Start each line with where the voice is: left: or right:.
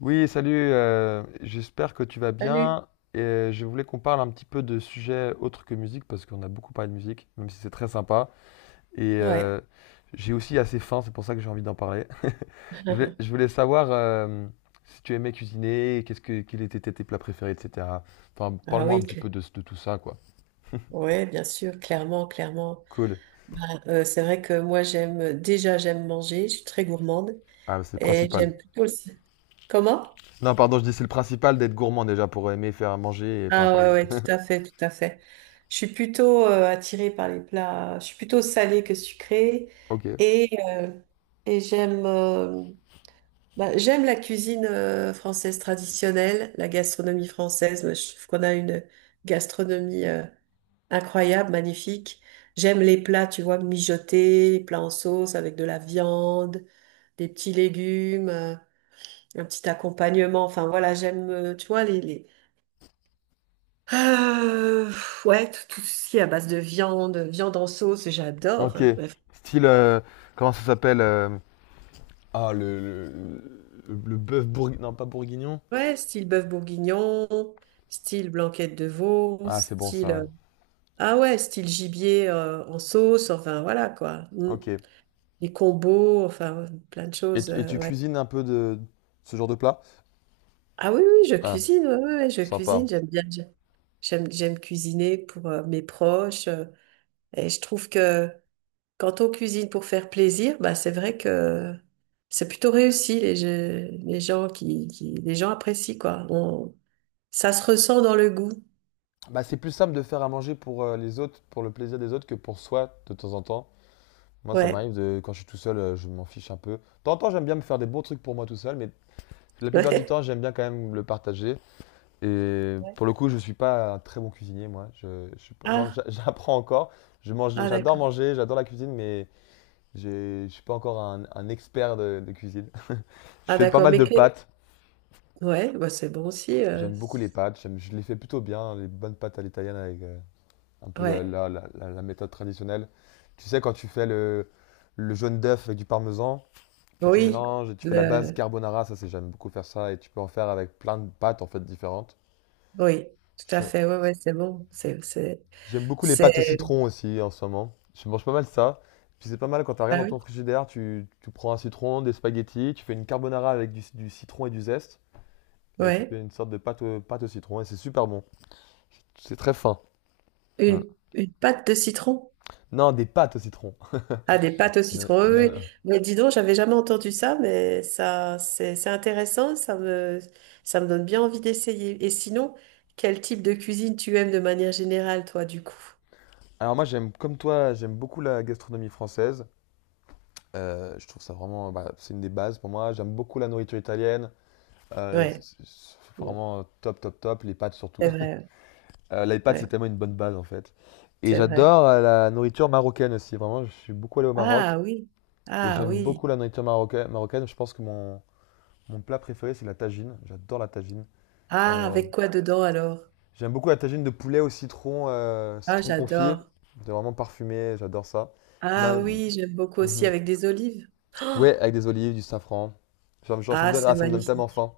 left: Oui, salut, j'espère que tu vas
right: Salut.
left: bien. Et je voulais qu'on parle un petit peu de sujets autres que musique, parce qu'on a beaucoup parlé de musique, même si c'est très sympa. Et
right: Ouais.
left: j'ai aussi assez faim, c'est pour ça que j'ai envie d'en parler. Je voulais, je voulais savoir si tu aimais cuisiner, qu'est-ce que, quels étaient tes plats préférés, etc. Enfin,
right: Ah
left: parle-moi
right: oui,
left: un petit peu de tout ça, quoi.
right: ouais, bien sûr, clairement, clairement.
left: Cool.
right: Bah, c'est vrai que moi j'aime déjà j'aime manger, je suis très gourmande
left: Ah, c'est le
right: et
left: principal.
right: j'aime plutôt le. Comment?
left: Non, pardon, je dis c'est le principal d'être gourmand déjà pour aimer faire à manger et enfin.
right: Ah ouais, ouais, tout à fait, tout à fait. Je suis plutôt attirée par les plats, je suis plutôt salée que sucrée
left: Ok.
right: et, euh, et j'aime la cuisine française traditionnelle, la gastronomie française. Je trouve qu'on a une gastronomie incroyable, magnifique. J'aime les plats, tu vois, mijotés, plats en sauce avec de la viande, des petits légumes, un petit accompagnement. Enfin voilà, j'aime, tu vois, Euh, ouais, tout ce qui est à base de viande, viande en sauce, j'adore,
left: Ok.
right: hein. Bref.
left: Style, comment ça s'appelle? Ah, le bœuf bourguignon. Non, pas bourguignon.
right: Ouais, style bœuf bourguignon, style blanquette de veau,
left: Ah, c'est bon ça, ouais.
right: ah ouais, style gibier en sauce, enfin voilà quoi. Mm.
left: Ok.
right: Les combos, enfin plein de
left: Et,
right: choses,
left: tu- et tu
right: ouais.
left: cuisines un peu de ce genre de plat?
right: Ah oui, oui, je
left: Ah,
right: cuisine, ouais, ouais, ouais, je cuisine,
left: sympa.
right: j'aime bien, j'aime cuisiner pour mes proches. Et je trouve que quand on cuisine pour faire plaisir, bah, c'est vrai que c'est plutôt réussi, les gens les gens apprécient, quoi. Ça se ressent dans le goût.
left: Bah, c'est plus simple de faire à manger pour les autres, pour le plaisir des autres, que pour soi de temps en temps. Moi, ça
right: Ouais.
left: m'arrive quand je suis tout seul, je m'en fiche un peu. De temps en temps, j'aime bien me faire des bons trucs pour moi tout seul, mais la plupart du
right: Ouais.
left: temps, j'aime bien quand même le partager. Et
right: Ouais.
left: pour le coup, je suis pas un très bon cuisinier, moi. Je suis pas- genre,
right: Ah,
left: j'apprends encore. Je mange,
right: ah,
left: j'adore
right: d'accord.
left: manger, j'adore la cuisine, mais je suis pas encore un expert de cuisine. Je
right: Ah,
left: fais pas
right: d'accord.
left: mal
right: Mais
left: de
right: que,
left: pâtes.
right: ouais, bah, c'est bon aussi.
left: J'aime beaucoup les pâtes. Je les fais plutôt bien, les bonnes pâtes à l'italienne avec un peu la,
right: Ouais.
left: la- la- la- la méthode traditionnelle. Tu sais, quand tu fais le jaune d'œuf avec du parmesan, que tu
right: Oui.
left: mélanges et tu fais la base
right: Le,
left: carbonara, ça c'est j'aime beaucoup faire ça et tu peux en faire avec plein de pâtes en fait différentes.
right: oui, tout à
left: Je-
right: fait. Ouais, ouais, c'est bon.
left: J'aime beaucoup les pâtes au
right: C'est,
left: citron aussi en ce moment. Je mange pas mal ça. Puis c'est pas mal quand t'as rien
right: ah
left: dans
right: oui.
left: ton frigidaire, tu prends un citron, des spaghettis, tu fais une carbonara avec du citron et du zeste. Et tu
right: Ouais.
left: fais une sorte de pâte au citron et c'est super bon. C'est très fin. Mm.
right: Une, une pâte de citron.
left: Non, des pâtes au citron.
right: Ah, des pâtes au
left: Euh,
right: citron.
left: non,
right: Oui, oui.
left: non.
right: Mais dis donc, j'avais jamais entendu ça, mais ça, c'est intéressant. Ça me donne bien envie d'essayer. Et sinon, quel type de cuisine tu aimes de manière générale, toi, du coup?
left: Alors moi j'aime comme toi, j'aime beaucoup la gastronomie française. Je trouve ça vraiment, bah, c'est une des bases pour moi. J'aime beaucoup la nourriture italienne. Euh, c'est
right: Ouais.
left: c'est
right: Ouais.
left: vraiment top, top, top. Les pâtes surtout.
right: C'est vrai.
left: Les pâtes
right: Ouais, ouais,
left: c'est tellement une bonne base en fait. Et
right: c'est vrai.
left: j'adore la nourriture marocaine aussi. Vraiment, je suis beaucoup allé au Maroc
right: Ah oui.
left: et
right: Ah
left: j'aime
right: oui.
left: beaucoup la nourriture marocaine. Je pense que mon plat préféré c'est la tagine. J'adore la tagine.
right: Ah,
left: Euh,
right: avec quoi dedans alors?
left: J'aime beaucoup la tagine de poulet au citron,
right: Ah,
left: citron confit.
right: j'adore.
left: C'est vraiment parfumé, j'adore ça.
right: Ah
left: Ma-
right: oui, j'aime beaucoup aussi
left: mhm.
right: avec des olives.
left: Ouais, avec des olives, du safran. Genre,
right: Ah, c'est
left: ça me donne
right: magnifique.
left: tellement faim.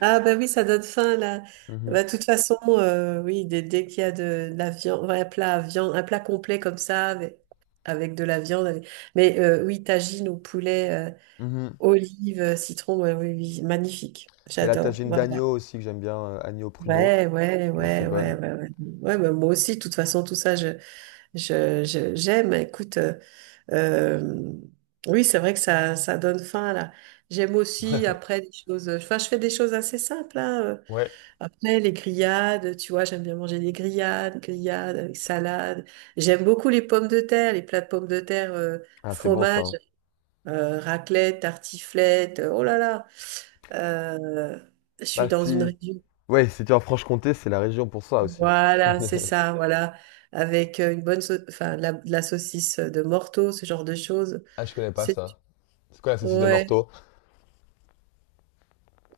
right: Ah bah oui, ça donne faim là.
left: Mhm,
right: Bah, de toute façon, oui, dès qu'il y a la viande, ouais, un plat à viande, un plat complet comme ça, avec de la viande. Mais oui, tagine au poulet,
left: mhm.
right: olives, citron, ouais, oui, oui, magnifique.
left: Et la
right: J'adore.
left: tagine
right: Voilà.
left: d'agneau aussi, que j'aime bien, agneau pruneau,
right: Ouais, ouais,
left: qui est assez
right: ouais, ouais,
left: bonne.
right: ouais, ouais. Ouais, bah, moi aussi, de toute façon, tout ça, j'aime. Écoute, euh, oui, c'est vrai que ça donne faim là. J'aime aussi après des choses. Enfin, je fais des choses assez simples, hein. euh,
left: Ouais.
right: après, les grillades, tu vois, j'aime bien manger des grillades, grillades avec salade. J'aime beaucoup les pommes de terre, les plats de pommes de terre,
left: Ah, c'est bon ça,
right: fromage,
left: hein.
right: raclette, tartiflette. Oh là là, Euh, je suis
left: Bah
right: dans une
left: si.
right: région.
left: Ouais, si tu es en Franche-Comté, c'est la région pour ça aussi.
right: Voilà, c'est ça, voilà. Avec une bonne, enfin, de la saucisse de Morteau, ce genre de choses.
left: Ah, je connais pas
right: C'est,
left: ça. C'est quoi la saucisse de
right: ouais,
left: Morteau?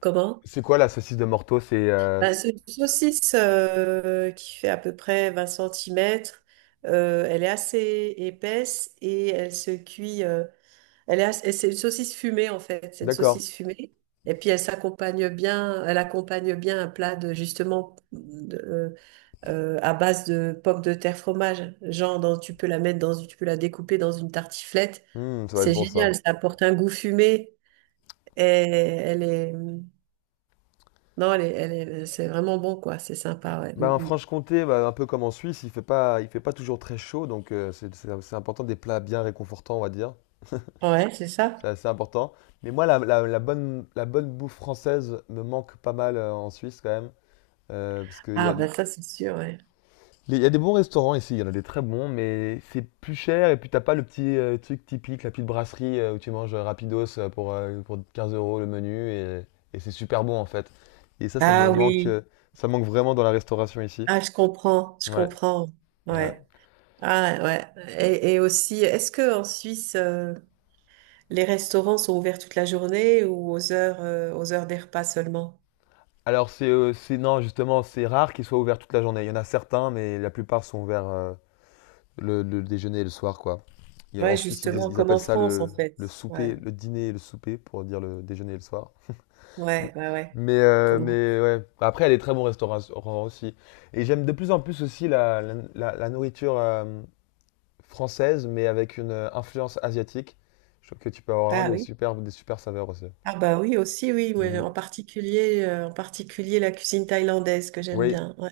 right: comment?
left: C'est quoi la saucisse de Morteau?
right: Bah, c'est une saucisse qui fait à peu près 20 cm. Elle est assez épaisse et elle se cuit. Et c'est une saucisse fumée en fait. C'est une
left: D'accord.
right: saucisse fumée. Et puis elle s'accompagne bien. Elle accompagne bien un plat à base de pommes de terre fromage. Genre tu peux la découper dans une tartiflette.
left: Hmm, ça va être
right: C'est
left: bon ça.
right: génial. Ça apporte un goût fumé et elle est non, c'est vraiment bon, quoi. C'est sympa, ouais. Mm,
left: Bah, en
right: mm.
left: Franche-Comté, bah, un peu comme en Suisse, il fait pas toujours très chaud, donc c'est important des plats bien réconfortants, on va dire.
right: Ouais, c'est
left: C'est
right: ça.
left: assez important. Mais moi, la bonne bouffe française me manque pas mal en Suisse quand même. Parce qu'il y
right: Ah,
left: a,
right: ben ça, c'est sûr, ouais.
left: il y a des bons restaurants ici, il y en a des très bons, mais c'est plus cher et puis t'as pas le petit truc typique, la petite brasserie où tu manges rapidos pour 15 euros le menu et c'est super bon en fait. Et ça me
right: Ah
left: manque,
right: oui.
left: ça manque vraiment dans la restauration ici.
right: Ah, je comprends, je
left: Ouais,
right: comprends.
left: ouais.
right: Ouais. Ah, ouais. Et aussi, est-ce que en Suisse, les restaurants sont ouverts toute la journée ou aux heures des repas seulement?
left: Alors non justement c'est rare qu'ils soient ouverts toute la journée. Il y en a certains, mais la plupart sont ouverts le déjeuner et le soir quoi. En
right: Ouais,
left: Suisse ils, disent-
right: justement,
left: ils
right: comme
left: appellent
right: en
left: ça
right: France, en
left: le,
right: fait.
left: le
right: Ouais,
left: souper, le dîner et le souper pour dire le déjeuner et le soir.
right: ouais, ouais, ouais.
left: Mais euh,
right: Comment?
left: mais ouais. Après il y a des très bons restaurants aussi. Et j'aime de plus en plus aussi la nourriture française, mais avec une influence asiatique. Je trouve que tu peux avoir vraiment
right: Ah
left: des
right: oui.
left: super des super saveurs aussi.
right: Ah bah oui, aussi, oui, ouais.
left: Mhm.
right: En particulier, la cuisine thaïlandaise que j'aime
left: Oui,
right: bien. Ouais.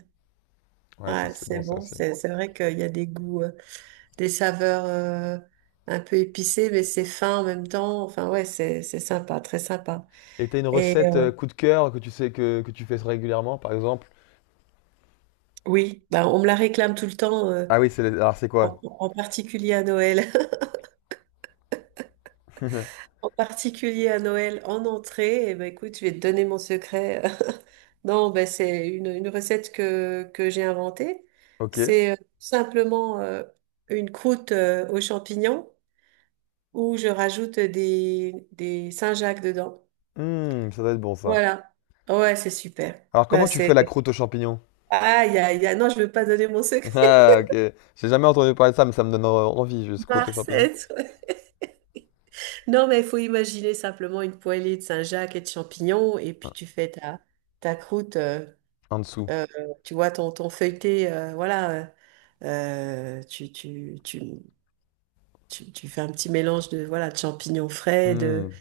left: ouais c'est
right: Ouais,
left: c'est
right: c'est
left: bon ça
right: bon.
left: aussi.
right: C'est vrai qu'il y a des goûts, des saveurs un peu épicées, mais c'est fin en même temps. Enfin, ouais, c'est sympa, très sympa.
left: Et t'as une
right: Et
left: recette coup de cœur que tu sais que tu fais régulièrement, par exemple?
right: oui, bah, on me la réclame tout le temps,
left: Ah oui, alors c'est
right: en,
left: quoi?
right: en particulier à Noël. En particulier à Noël, en entrée. Et ben écoute, je vais te donner mon secret. Non, ben, c'est une recette que j'ai inventée.
left: Ok.
right: C'est simplement une croûte aux champignons, ou je rajoute des Saint-Jacques dedans.
left: Hmm, ça doit être bon ça.
right: Voilà. Ouais, c'est super.
left: Alors
right: Bah.
left: comment tu fais la croûte aux champignons?
right: Aïe, aïe, aïe. Non, je veux pas donner mon secret.
left: Ah ok. J'ai jamais entendu parler de ça, mais ça me donne envie, juste croûte aux champignons.
right: Marcette. Ouais. Non, mais il faut imaginer simplement une poêlée de Saint-Jacques et de champignons, et puis
left: Ah,
right: tu fais ta croûte,
left: en dessous.
right: euh, tu vois, ton feuilleté, voilà. euh, euh, tu, tu, tu, tu fais un petit mélange de, voilà, de champignons frais, de,
left: Hmm.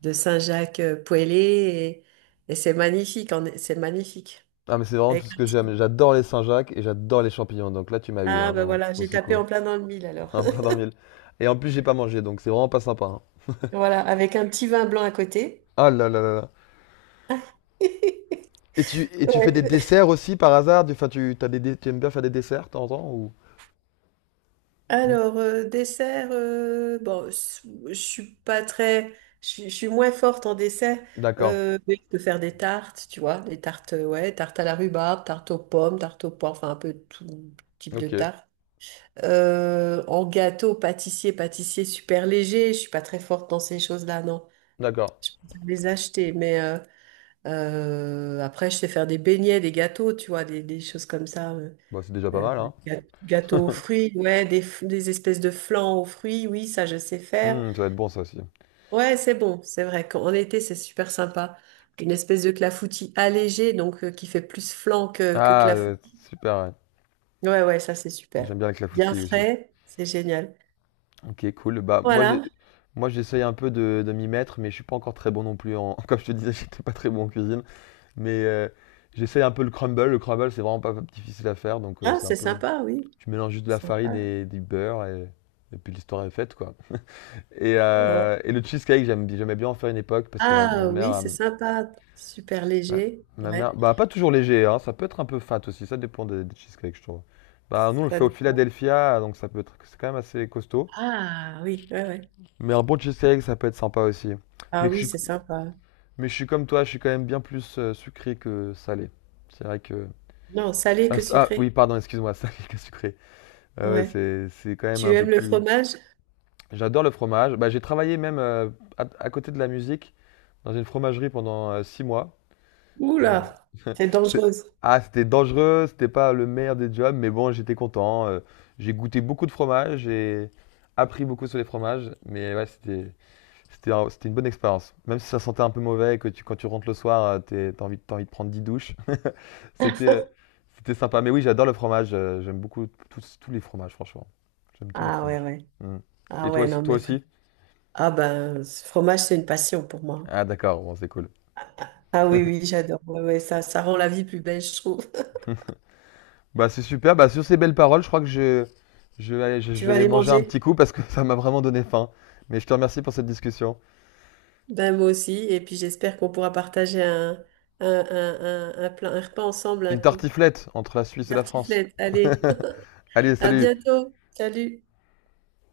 right: de Saint-Jacques poêlé, et c'est magnifique, c'est magnifique.
left: Ah mais c'est vraiment tout
right: Avec
left: ce
right: un
left: que j'aime.
right: petit-
left: J'adore les Saint-Jacques et j'adore les champignons. Donc là tu m'as eu, hein,
right: Ah ben
left: vraiment,
right: voilà,
left: sur
right: j'ai
left: ce
right: tapé
left: coup.
right: en plein dans le mille alors.
left: Un plat dans le mille. Et en plus j'ai pas mangé, donc c'est vraiment pas sympa, hein.
right: Voilà, avec un petit vin blanc à côté.
left: Ah là là là là. Et tu fais des
right: Ouais.
left: desserts aussi par hasard? Enfin, tu aimes bien faire des desserts de temps en temps ou?
right: Alors, dessert, bon, je suis pas très, je suis moins forte en dessert,
left: D'accord.
right: mais je peux faire des tartes, tu vois, des tartes, ouais, tartes à la rhubarbe, tartes aux pommes, tartes au porc, enfin un peu tout type de
left: Ok.
right: tarte. En gâteau, pâtissier super léger, je suis pas très forte dans ces choses-là, non.
left: D'accord.
right: Je peux les acheter, mais après, je sais faire des beignets, des gâteaux, tu vois, des choses comme ça.
left: Bah, c'est déjà pas
right: Euh,
left: mal, hein.
right: ga- Gâteaux aux fruits, ouais, des espèces de flans aux fruits, oui, ça, je sais faire.
left: Hmm, ça va être bon, ça aussi.
right: Ouais, c'est bon, c'est vrai qu'en été, c'est super sympa. Une espèce de clafoutis allégé, donc qui fait plus flan que
left: Ah, ça va être
right: clafoutis.
left: super, ouais.
right: Ouais, ouais, ça, c'est super.
left: J'aime bien la
right: Bien
left: clafoutis aussi.
right: frais, c'est génial.
left: Ok, cool. Bah, moi,
right: Voilà,
left: j'essaye un peu de m'y mettre, mais je suis pas encore très bon non plus comme je te disais, j'étais pas très bon en cuisine. Mais j'essaye un peu le crumble. Le crumble, c'est vraiment pas difficile à faire, donc
right: ah,
left: c'est un
right: c'est
left: peu,
right: sympa, oui.
left: tu mélanges juste de la farine
right: Sympa.
left: et du beurre et puis l'histoire est faite, quoi. Et,
right: Ouais.
left: euh, et le cheesecake, j'aimais bien en faire une époque parce que ma
right: Ah oui,
left: mère,
right: c'est sympa, super
left: Ma,
right: léger,
left: ma
right: ouais.
left: mère, bah pas toujours léger, hein, ça peut être un peu fat aussi, ça dépend des cheesecakes, je trouve. Bah nous on le
right: Ça
left: fait au
right: dépend.
left: Philadelphia, donc ça peut être, c'est quand même assez costaud.
right: Ah oui, ouais, ouais.
left: Mais un bon cheesecake, ça peut être sympa aussi. Mais
right: Ah
left: je
right: oui,
left: suis,
right: c'est sympa.
left: mais je suis comme toi, je suis quand même bien plus sucré que salé. C'est vrai que...
right: Non, salé
left: Ah,
right: que
left: s- ah, oui,
right: sucré.
left: pardon, excuse-moi, salé que sucré. Ouais, ouais,
right: Ouais.
left: c'est quand même
right: Tu
left: un peu
right: aimes le
left: plus...
right: fromage?
left: J'adore le fromage. Bah j'ai travaillé même à côté de la musique dans une fromagerie pendant 6 mois.
right: Oula,
left: C'est-
right: c'est dangereuse.
left: Ah, c'était dangereux, c'était pas le meilleur des jobs, mais bon, j'étais content. J'ai goûté beaucoup de fromages, j'ai appris beaucoup sur les fromages, mais ouais, c'était une bonne expérience. Même si ça sentait un peu mauvais et que tu, quand tu rentres le soir, t'as envie de prendre 10 douches, c'était euh, c'était sympa. Mais oui, j'adore le fromage, j'aime beaucoup tous les fromages, franchement. J'aime tous les
right: Ah ouais,
left: fromages.
right: ouais.
left: Mm.
right: Ah
left: Et toi
right: ouais,
left: aussi,
right: non,
left: ouais, toi
right: mais frère.
left: aussi?
right: Ah ben, ce fromage, c'est une passion pour moi.
left: Ah, d'accord, bon, c'est cool.
right: Ah oui, oui, j'adore. Ouais, ouais, ça rend la vie plus belle, je trouve.
left: Bah, c'est super. Bah, sur ces belles paroles, je crois que je, je vais aller, je je
right: Tu
left: vais
right: vas
left: aller
right: aller
left: manger un
right: manger?
left: petit coup parce que ça m'a vraiment donné faim. Mais je te remercie pour cette discussion.
right: Ben moi aussi. Et puis j'espère qu'on pourra partager un repas ensemble un
left: Une
right: coup.
left: tartiflette entre la Suisse et la France.
right: Tartiflette, allez.
left: Allez,
right: À
left: salut!
right: bientôt. Salut.